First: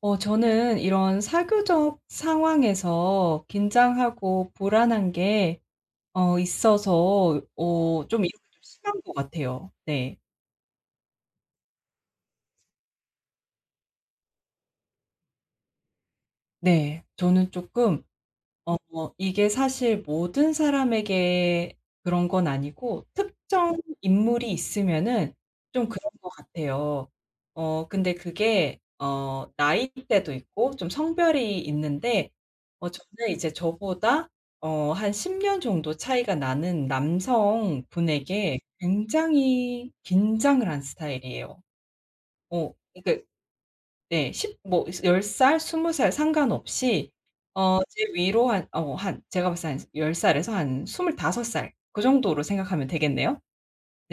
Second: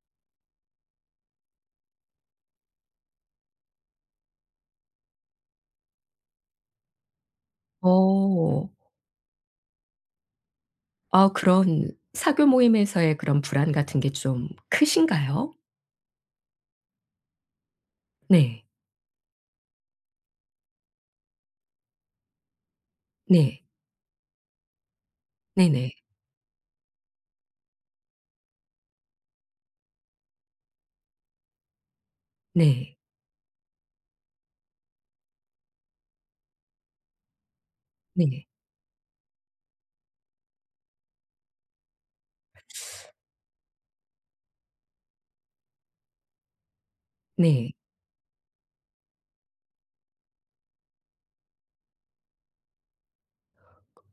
저는 이런 사교적 상황에서 긴장하고 불안한 게 있어서 좀 이런 게 좀 어. 심한 것 같아요. 네. 아, 그런 사교 모임에서의 그런 불안 같은 게 좀 크신가요? 네. 저는 조금. 네. 어 이게 사실 모든 사람에게 그런 건 아니고 네. 특정 인물이 있으면은 좀 네네. 그런 것 같아요. 근데 그게 나이대도 있고 좀 성별이 있는데 네. 저는 이제 저보다 한 10년 정도 차이가 나는 네. 남성분에게 굉장히 긴장을 한 스타일이에요. 그러니까 네. 십 뭐 10 살, 20살 상관없이 네. 제 위로 한 제가 봤을 때 한 10 살에서 한 25살 그 정도로 생각하면 되겠네요.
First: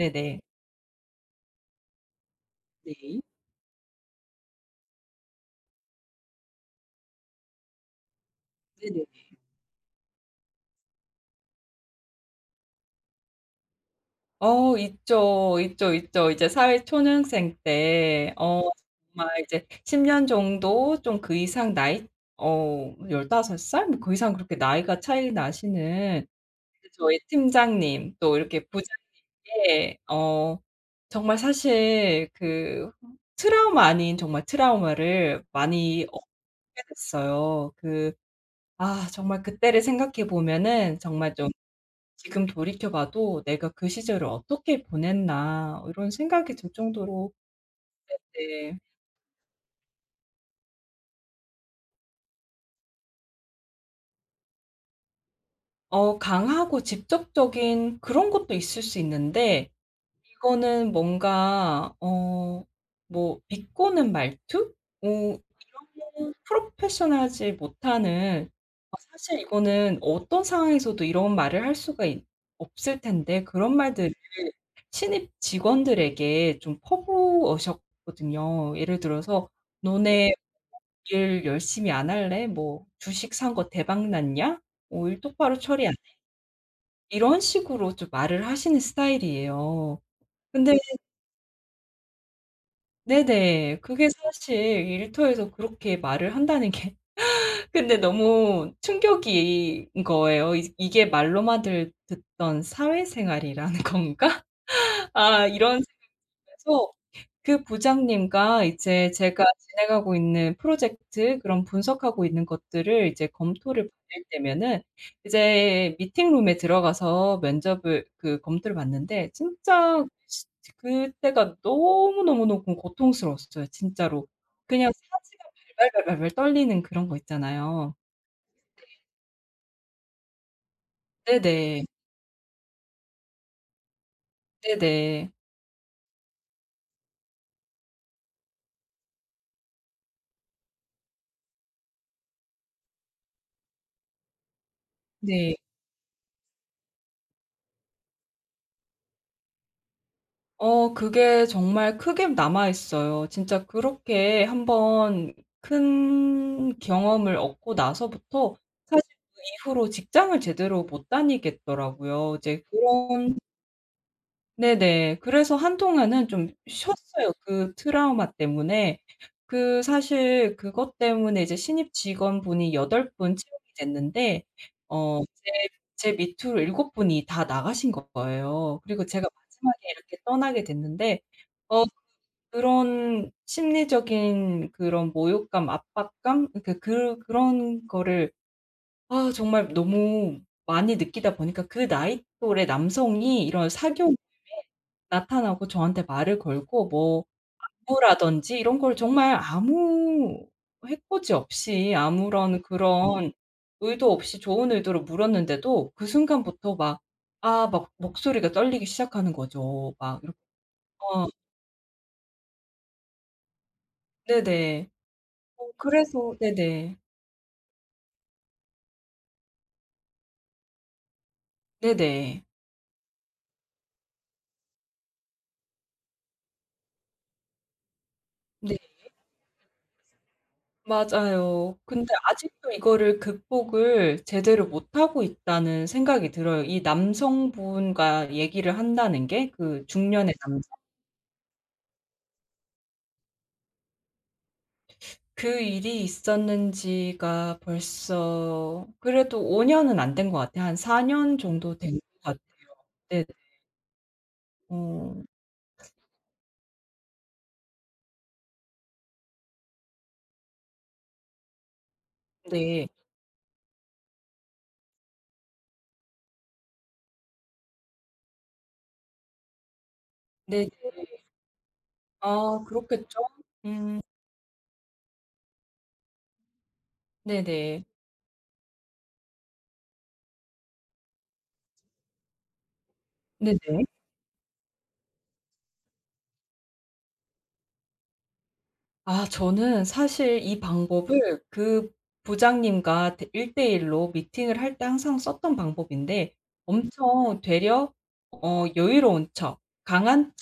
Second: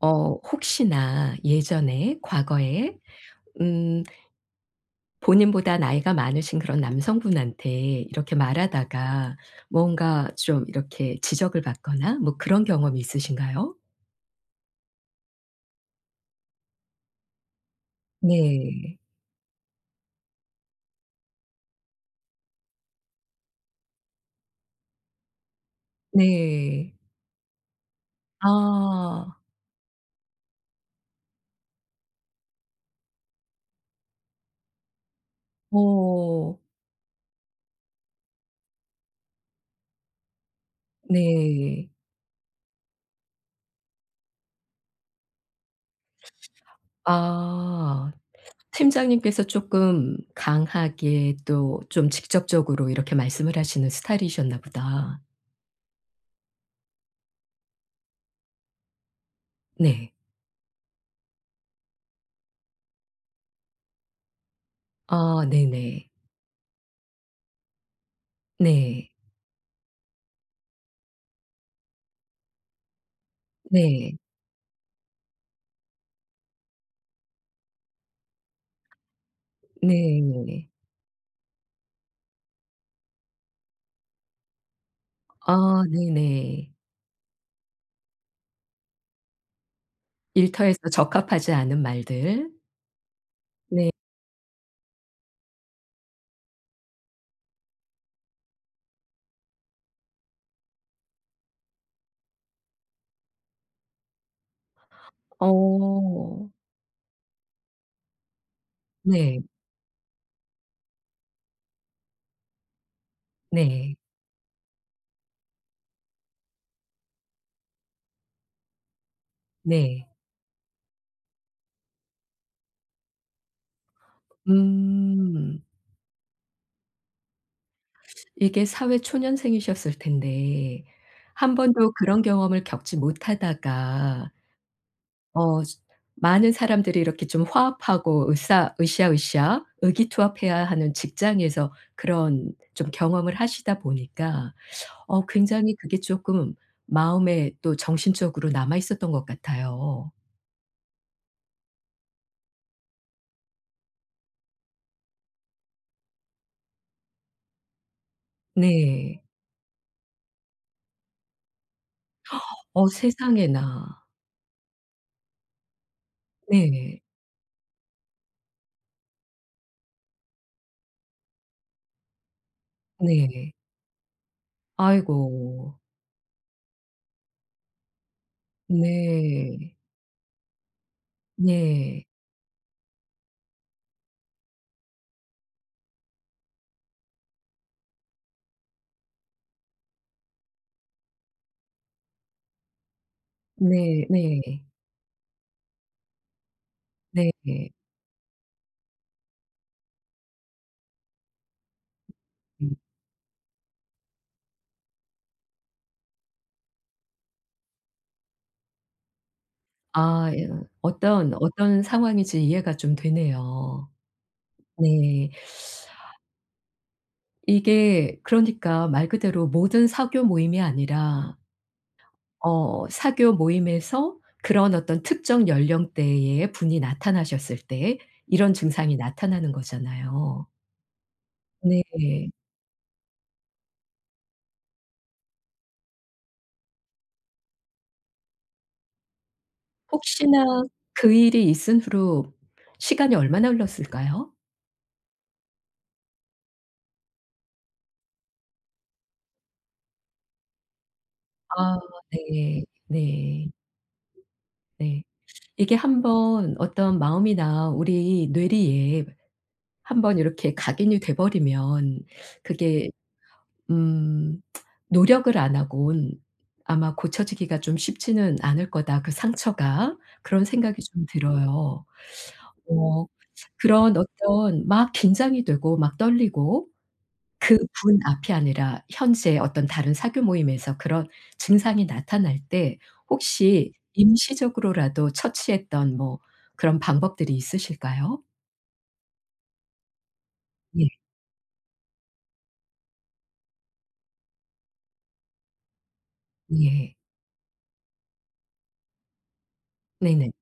어 혹시나 예전에 과거에 네. 음 본인보다 나이가 많으신 그런 남성분한테 이렇게 네네. 말하다가 뭔가 좀 이렇게 지적을 받거나 뭐 그런 경험이 있으신가요? 있죠, 있죠, 있죠. 이제 사회 초년생 때 네. 정말 이제 10년 정도 좀 그 이상 나이 15 살 뭐 그 이상 그렇게 나이가 차이 나시는 네. 저희 팀장님 또 이렇게 부자 아. 예. 정말 사실 그 트라우마 아닌 정말 트라우마를 많이 어. 얻게 됐어요. 그 아 정말 그때를 생각해 보면은 정말 좀 네. 지금 돌이켜 봐도 '내가 그 시절을 어떻게 보냈나.' 이런 생각이 들 정도로. 아. 네. 팀장님께서 조금 강하게 또 좀 직접적으로 이렇게 말씀을 하시는 스타일이셨나 보다. 강하고 직접적인 그런 것도 있을 수 있는데 네. 이거는 뭔가 뭐 비꼬는 말투? 아 네네. 이런 프로페셔널하지 못하는 네. 사실 이거는 어떤 상황에서도 이런 말을 할 수가 있 없을 텐데 그런 말들을 네. 신입 직원들에게 좀 퍼부으셨거든요. 예를 들어서 "너네 네. 일 열심히 안 할래? 뭐 주식 산 거 대박 났냐? 일 똑바로 아 처리 안" 네네. 이런 식으로 좀 말을 하시는 스타일이에요. 근데 일터에서 적합하지 않은 말들. 네네. 네. 그게 사실 일터에서 그렇게 말을 한다는 게 근데 너무 충격인 거예요. 이 '이게 말로만 들 듣던 사회생활이라는 건가?' 아 이런 어. 생각에서 그 부장님과 이제 네. 제가 진행하고 있는 프로젝트 그런 분석하고 있는 것들을 이제 검토를 네. 받을 때면은 이제 미팅룸에 들어가서 면접을 그 검토를 받는데 진짜 네. 시 그때가 너무너무너무 고통스러웠어요 진짜로. 그냥 사지가 음. 발발발발발 떨리는 그런 거 있잖아요. 이게 사회 초년생이셨을 텐데 한 네네. 번도 그런 경험을 겪지 못하다가 네네. 어 많은 사람들이 이렇게 좀 화합하고 으쌰 으쌰으쌰 의기투합해야 하는 직장에서 그런 좀 경험을 하시다 보니까 어 네. 굉장히 그게 쪼끔 마음에 또 정신적으로 남아 있었던 것 같아요. 그게 정말 크게 남아 있어요. 진짜 그렇게 한번 큰 경험을 얻고 나서부터 사실 네. 그 이후로 직장을 제대로 못 다니겠더라고요. 이제 어 그런 세상에나. 네네. 그래서 한동안은 좀 네. 쉬었어요, 그 트라우마 때문에. 그 사실 그것 때문에 이제 신입 직원분이 8분 네. 채용이 됐는데 어 제 아이고. 제 밑으로 7 분이 다 나가신 거예요. 그리고 제가 네. 마지막에 이렇게 떠나게 됐는데 어 네. 그런 심리적인 그런 모욕감, 압박감 그러니까 그런 거를 아 정말 너무 많이 느끼다 보니까 그 나이 또래 남성이 이런 네 사교 모임에 네. 나타나고 저한테 말을 걸고 뭐 네. 당부라든지 이런 걸 정말 아무 해코지 없이 아무런 음. 그런 의도 없이 좋은 의도로 물었는데도 그 순간부터 막 아 막 목소리가 떨리기 시작하는 거죠. 막 아 이렇게. 예. 어 어떤, 어떤 상황인지 이해가 좀 되네요. 네네. 네. 그래서 네네. 이게 그러니까 말 그대로 모든 사교 모임이 아니라 네네. 어 사교 모임에서 그런 어떤 특정 연령대의 분이 나타나셨을 때 이런 네. 증상이 나타나는 거잖아요. 맞아요. 근데 네. 아직도 이거를 극복을 제대로 못하고 있다는 생각이 들어요. 이 남성분과 얘기를 한다는 게, 그 중년의 혹시나 남자. 그 일이 있은 후로 시간이 얼마나 흘렀을까요? 그 일이 있었는지가 벌써 그래도 5 년은 안 된 것 같아요. 한 4년 정도 아 된 것 같아요. 네. 네. 네. 네. 어 이게 한번 어떤 마음이나 우리 뇌리에 한번 이렇게 각인이 돼 버리면 네. 그게 음 '노력을 안 하곤 아마 고쳐지기가 좀 쉽지는 않을 거다, 그 상처가.' 그런 네네. 생각이 좀 들어요. 아 어 그렇겠죠. 그런 음. 어떤 막 긴장이 되고 막 떨리고 그 네네. 분 앞이 아니라 현재 어떤 다른 사교 모임에서 그런 증상이 나타날 때 혹시 네네. 임시적으로라도 처치했던 뭐 그런 방법들이 있으실까요? 아 저는 사실 이 예. 방법을 그 부장님과 일대일로 미팅을 할 때 항상 썼던 방법인데 예. 엄청 되려 여유로운 척, 네네. 강한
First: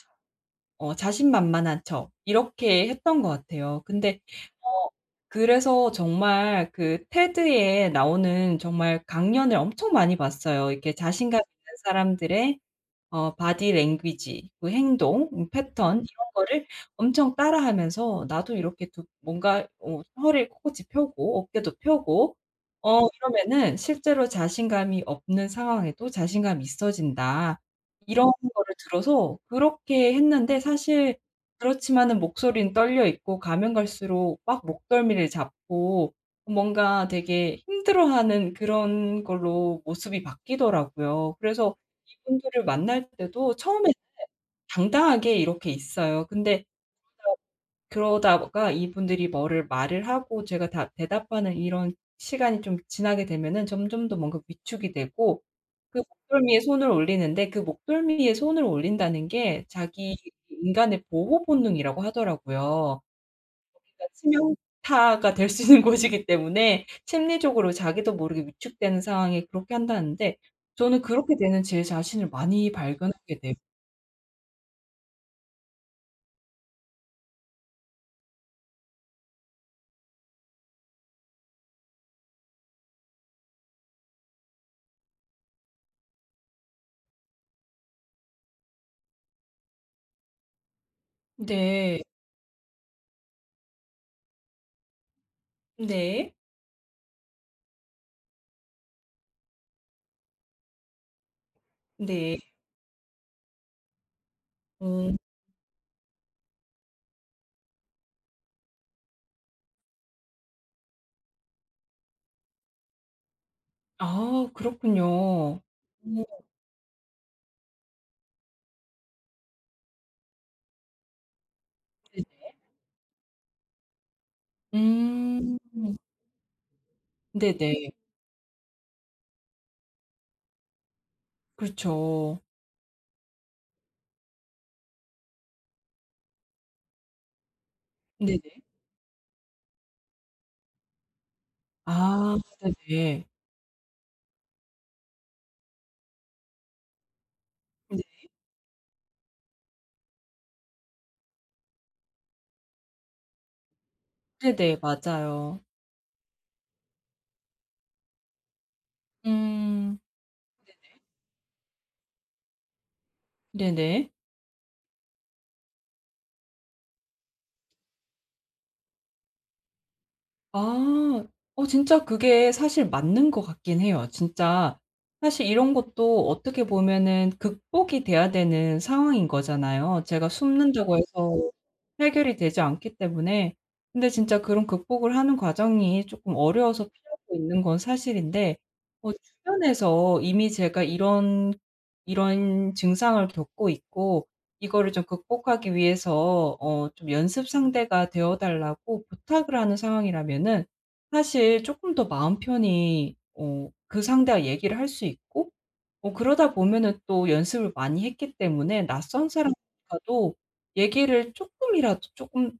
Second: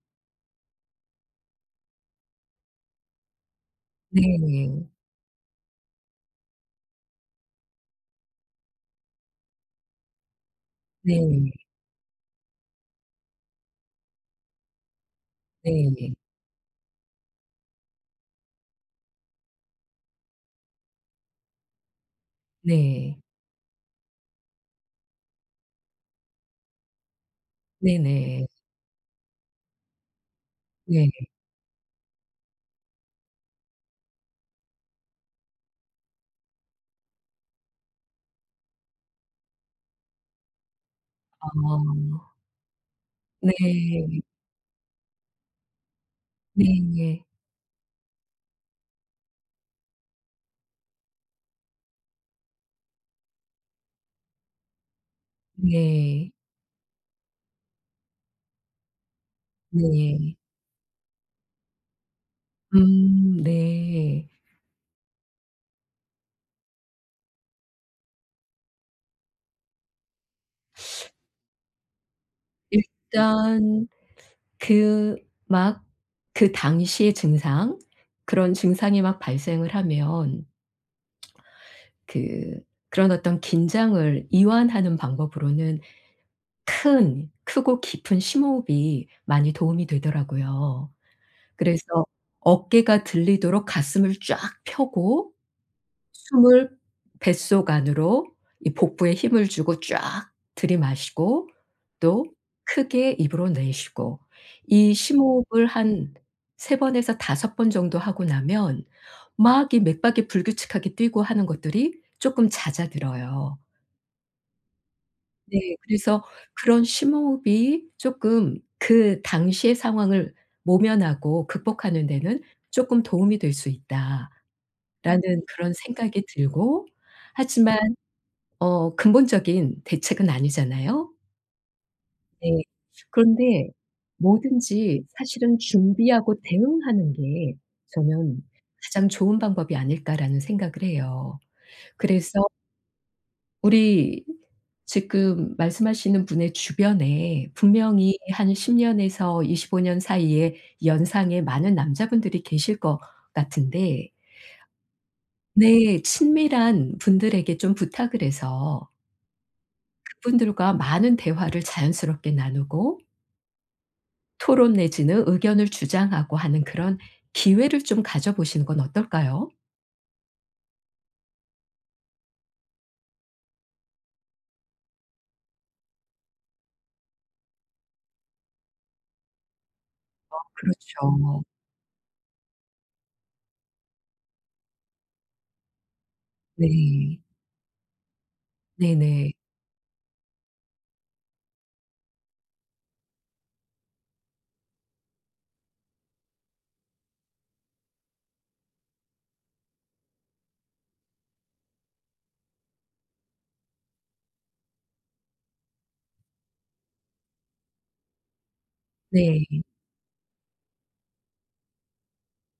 자신만만한 척 이렇게 했던 것 같아요. 근데 네. 네. 어 그래서 정말 그 테드에 나오는 정말 강연을 엄청 많이 봤어요. 이렇게 네. 자신감 네. 있는 사람들의 바디 랭귀지, 그 행동 패턴. 네네. 이런 거를 엄청 따라하면서, 나도 이렇게 두 뭔가 허리를 코끝이 펴고 어깨도 펴고 이러면은 실제로 자신감이 없는 상황에도 자신감이 있어진다. 네네. 이런 네. 거를 들어서 그렇게 했는데 사실 네. 그렇지만은 목소리는 떨려 있고, 가면 갈수록 막 목덜미를 잡고 뭔가 되게 힘들어하는 그런 걸로 모습이 바뀌더라고요. 그래서 어. 이분들을 만날 때도 처음에 네. 당당하게 이렇게 있어요. 근데 네. 네. 그러다가 이분들이 뭐를 말을 하고 제가 다 대답하는 이런 시간이 좀 지나게 되면은 점점 더 뭔가 위축이 되고 그 네. 목덜미에 손을 올리는데, 그 목덜미에 손을 올린다는 게 자기 네. 인간의 보호 본능이라고 하더라고요. 그러니까 네. 치명타가 될 수 있는 곳이기 때문에 심리적으로 자기도 모르게 위축되는 상황에 그렇게 한다는데, 저는 그렇게 되는 제 자신을 많이 발견하게 돼요. 일단 그 막 그 당시의 증상, 그런 증상이 막 발생을 하면 그 그런 어떤 긴장을 이완하는 방법으로는 큰 크고 깊은 심호흡이 많이 도움이 되더라고요. 그래서 네. 어깨가 들리도록 가슴을 쫙 펴고 네. 숨을 뱃속 안으로 이 복부에 힘을 주고 쫙 들이마시고 또 네. 크게 입으로 내쉬고 이 어. 심호흡을 한 3 번에서 5번 정도 하고 나면 막 이 맥박이 불규칙하게 뛰고 하는 것들이 쪼끔 잦아들어요. 아 그렇군요. 어 네. 그래서 그런 심호흡이 쪼끔 그 당시의 상황을 모면하고 극복하는 네네. 데는 '쪼끔 도움이 될 수 있다.'라는 음. 그런 생각이 들고 하지만 네네. 어 근본적인 대책은 아니잖아요. 그렇죠. 네. 그런데 뭐든지 사실은 준비하고 대응하는 게 저는 네네. '가장 좋은 방법이 아닐까.'라는 생각을 해요. 그래서 아 네네. 우리 지금 말씀하시는 분의 주변에 네. 분명히 한 10 년에서 25년 사이에 연상의 많은 남자분들이 계실 것 같은데. 네네. 맞아요. 네. 친밀한 분들에게 좀 부탁을 해서 음. 그분들과 많은 대화를 자연스럽게 나누고 네네. 토론 내지는 의견을 주장하고 하는 그런 기회를 좀 가져보시는 건 어떨까요? 아. 진짜 그게 사실 맞는 것 같긴 해요. 진짜 사실 이런 것도 어떻게 보면은 극복이 돼야 되는 상황인 거잖아요. 제가 숨는다고 그렇죠. 해서 해결이 되지 않기 때문에. 근데 진짜 그런 극복을 하는 과정이 조금 어려워서 네. 피하고 있는 건 사실인데 네네. 주변에서 이미 제가 이런 증상을 겪고 있고 이거를 좀 극복하기 위해서 좀 연습 상대가 되어 달라고 부탁을 하는 상황이라면은 사실 조금 더 마음 편히 그 상대와 얘기를 할 수 있고 그러다 보면은 또 연습을 많이 했기 때문에 낯선 네. 사람과도 얘기를 조금이라도 조금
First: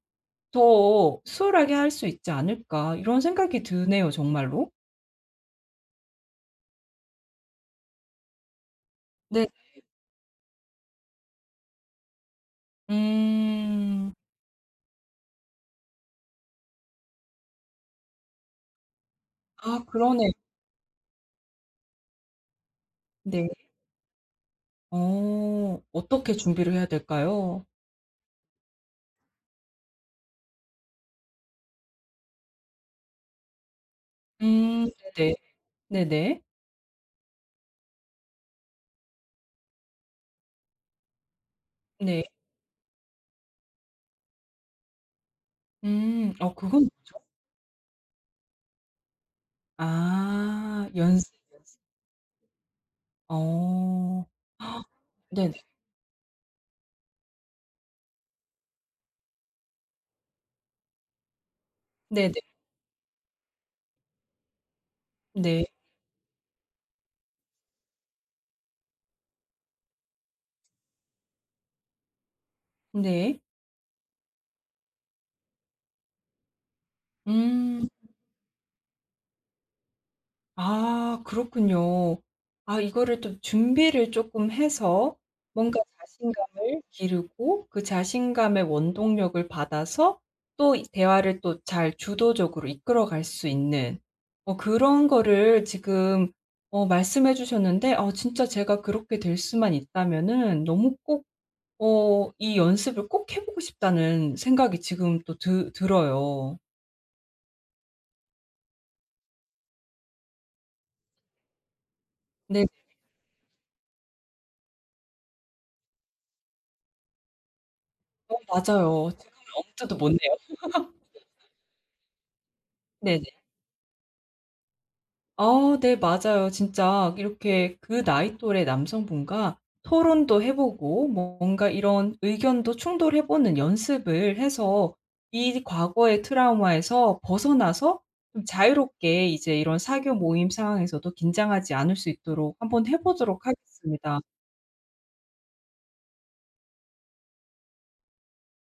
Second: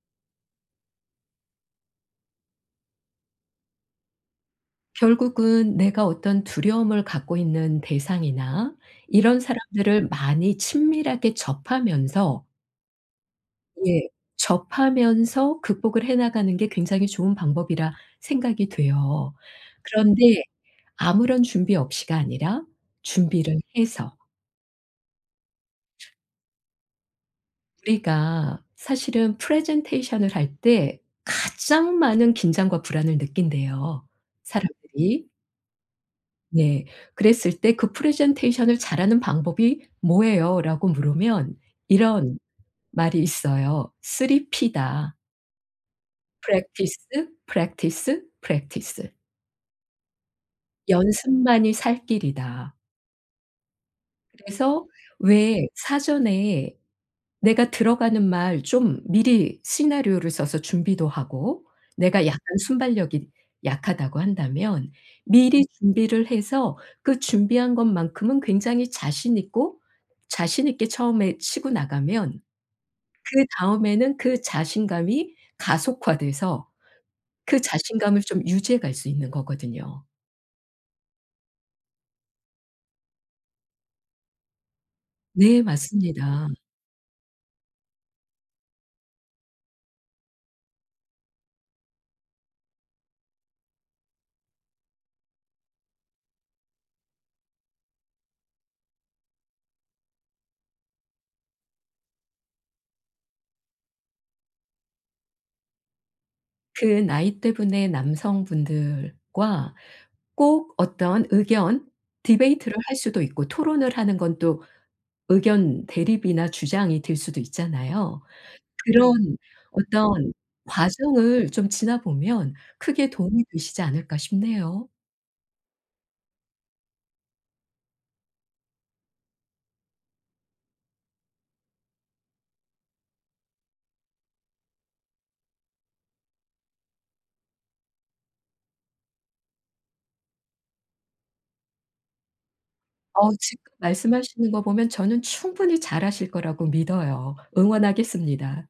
더 수월하게 할 수 있지 않을까, 이런 생각이 드네요 정말로. 결국은 내가 어떤 두려움을 갖고 있는 대상이나 이런 네. 사람들을 많이 친밀하게 접하면서 예. 음. 접하면서 극복을 해 나가는 게 굉장히 좋은 방법이라 생각이 돼요. 아 그러네요. 그런데 아무런 준비 없이가 아니라 네. 준비를 해서, 어떻게 준비를 해야 될까요? 우리가 사실은 프레젠테이션을 할 때 가장 많은 긴장과 불안을 느낀대요, 음. 사람들이. 네네. 네네. 네. 그랬을 때 "그 프레젠테이션을 잘하는 방법이 뭐예요?"라고 물으면 네. 이런 말이 있어요. 3 P다. 음. 그건 Practice, practice, practice. 아 연습, 연습만이 연습. 살 길이다. 어. 그래서 네네. 왜 사전에 내가 들어가는 말 좀 미리 시나리오를 써서 준비도 하고, 내가 네네. 약간 순발력이 약하다고 한다면 미리 네. 준비를 해서 그 준비한 것만큼은 굉장히 자신 있고, 자신 있게 처음에 치고 나가면 네. 그다음에는 그 자신감이 가속화돼서 그 음. 자신감을 좀 유지해 갈 수 있는 거거든요. 아 그렇군요. 아 이거를 좀 준비를 조금 해서 네 뭔가 맞습니다. 자신감을 기르고 그 자신감의 원동력을 받아서 또 이 대화를 또 잘 주도적으로 이끌어갈 수 있는 그런 거를 지금 말씀해 주셨는데 진짜 제가 그렇게 될 수만 있다면은 너무 꼭 이 연습을 꼭 해 보고 싶다는 생각이 지금 또 드 들어요. 그 나이 대분의 남성분들과 꼭 어떤 의견 네. 디베이트를 할 수도 있고, 토론을 하는 건 또 의견 대립이나 주장이 될 수도 있잖아요. 맞아요. 지금 그런 엉 엄두도 못 어떤 내요. 과정을 좀 지나 보면 크게 네. 도움이 되시지 않을까 싶네요. 아 네. 맞아요. 진짜 이렇게 그 나이 또래 남성분과 토론도 해 보고 뭔가 이런 의견도 충돌해 보는 연습을 해서 이 과거의 트라우마에서 벗어나서 좀 자유롭게 이제 이런 사교 모임 상황에서도 긴장하지 않을 수 있도록 한번 해 어 보도록 지금 하겠습니다. 말씀하시는 거 보면 저는 충분히 잘하실 거라고 믿어요. 응원하겠습니다.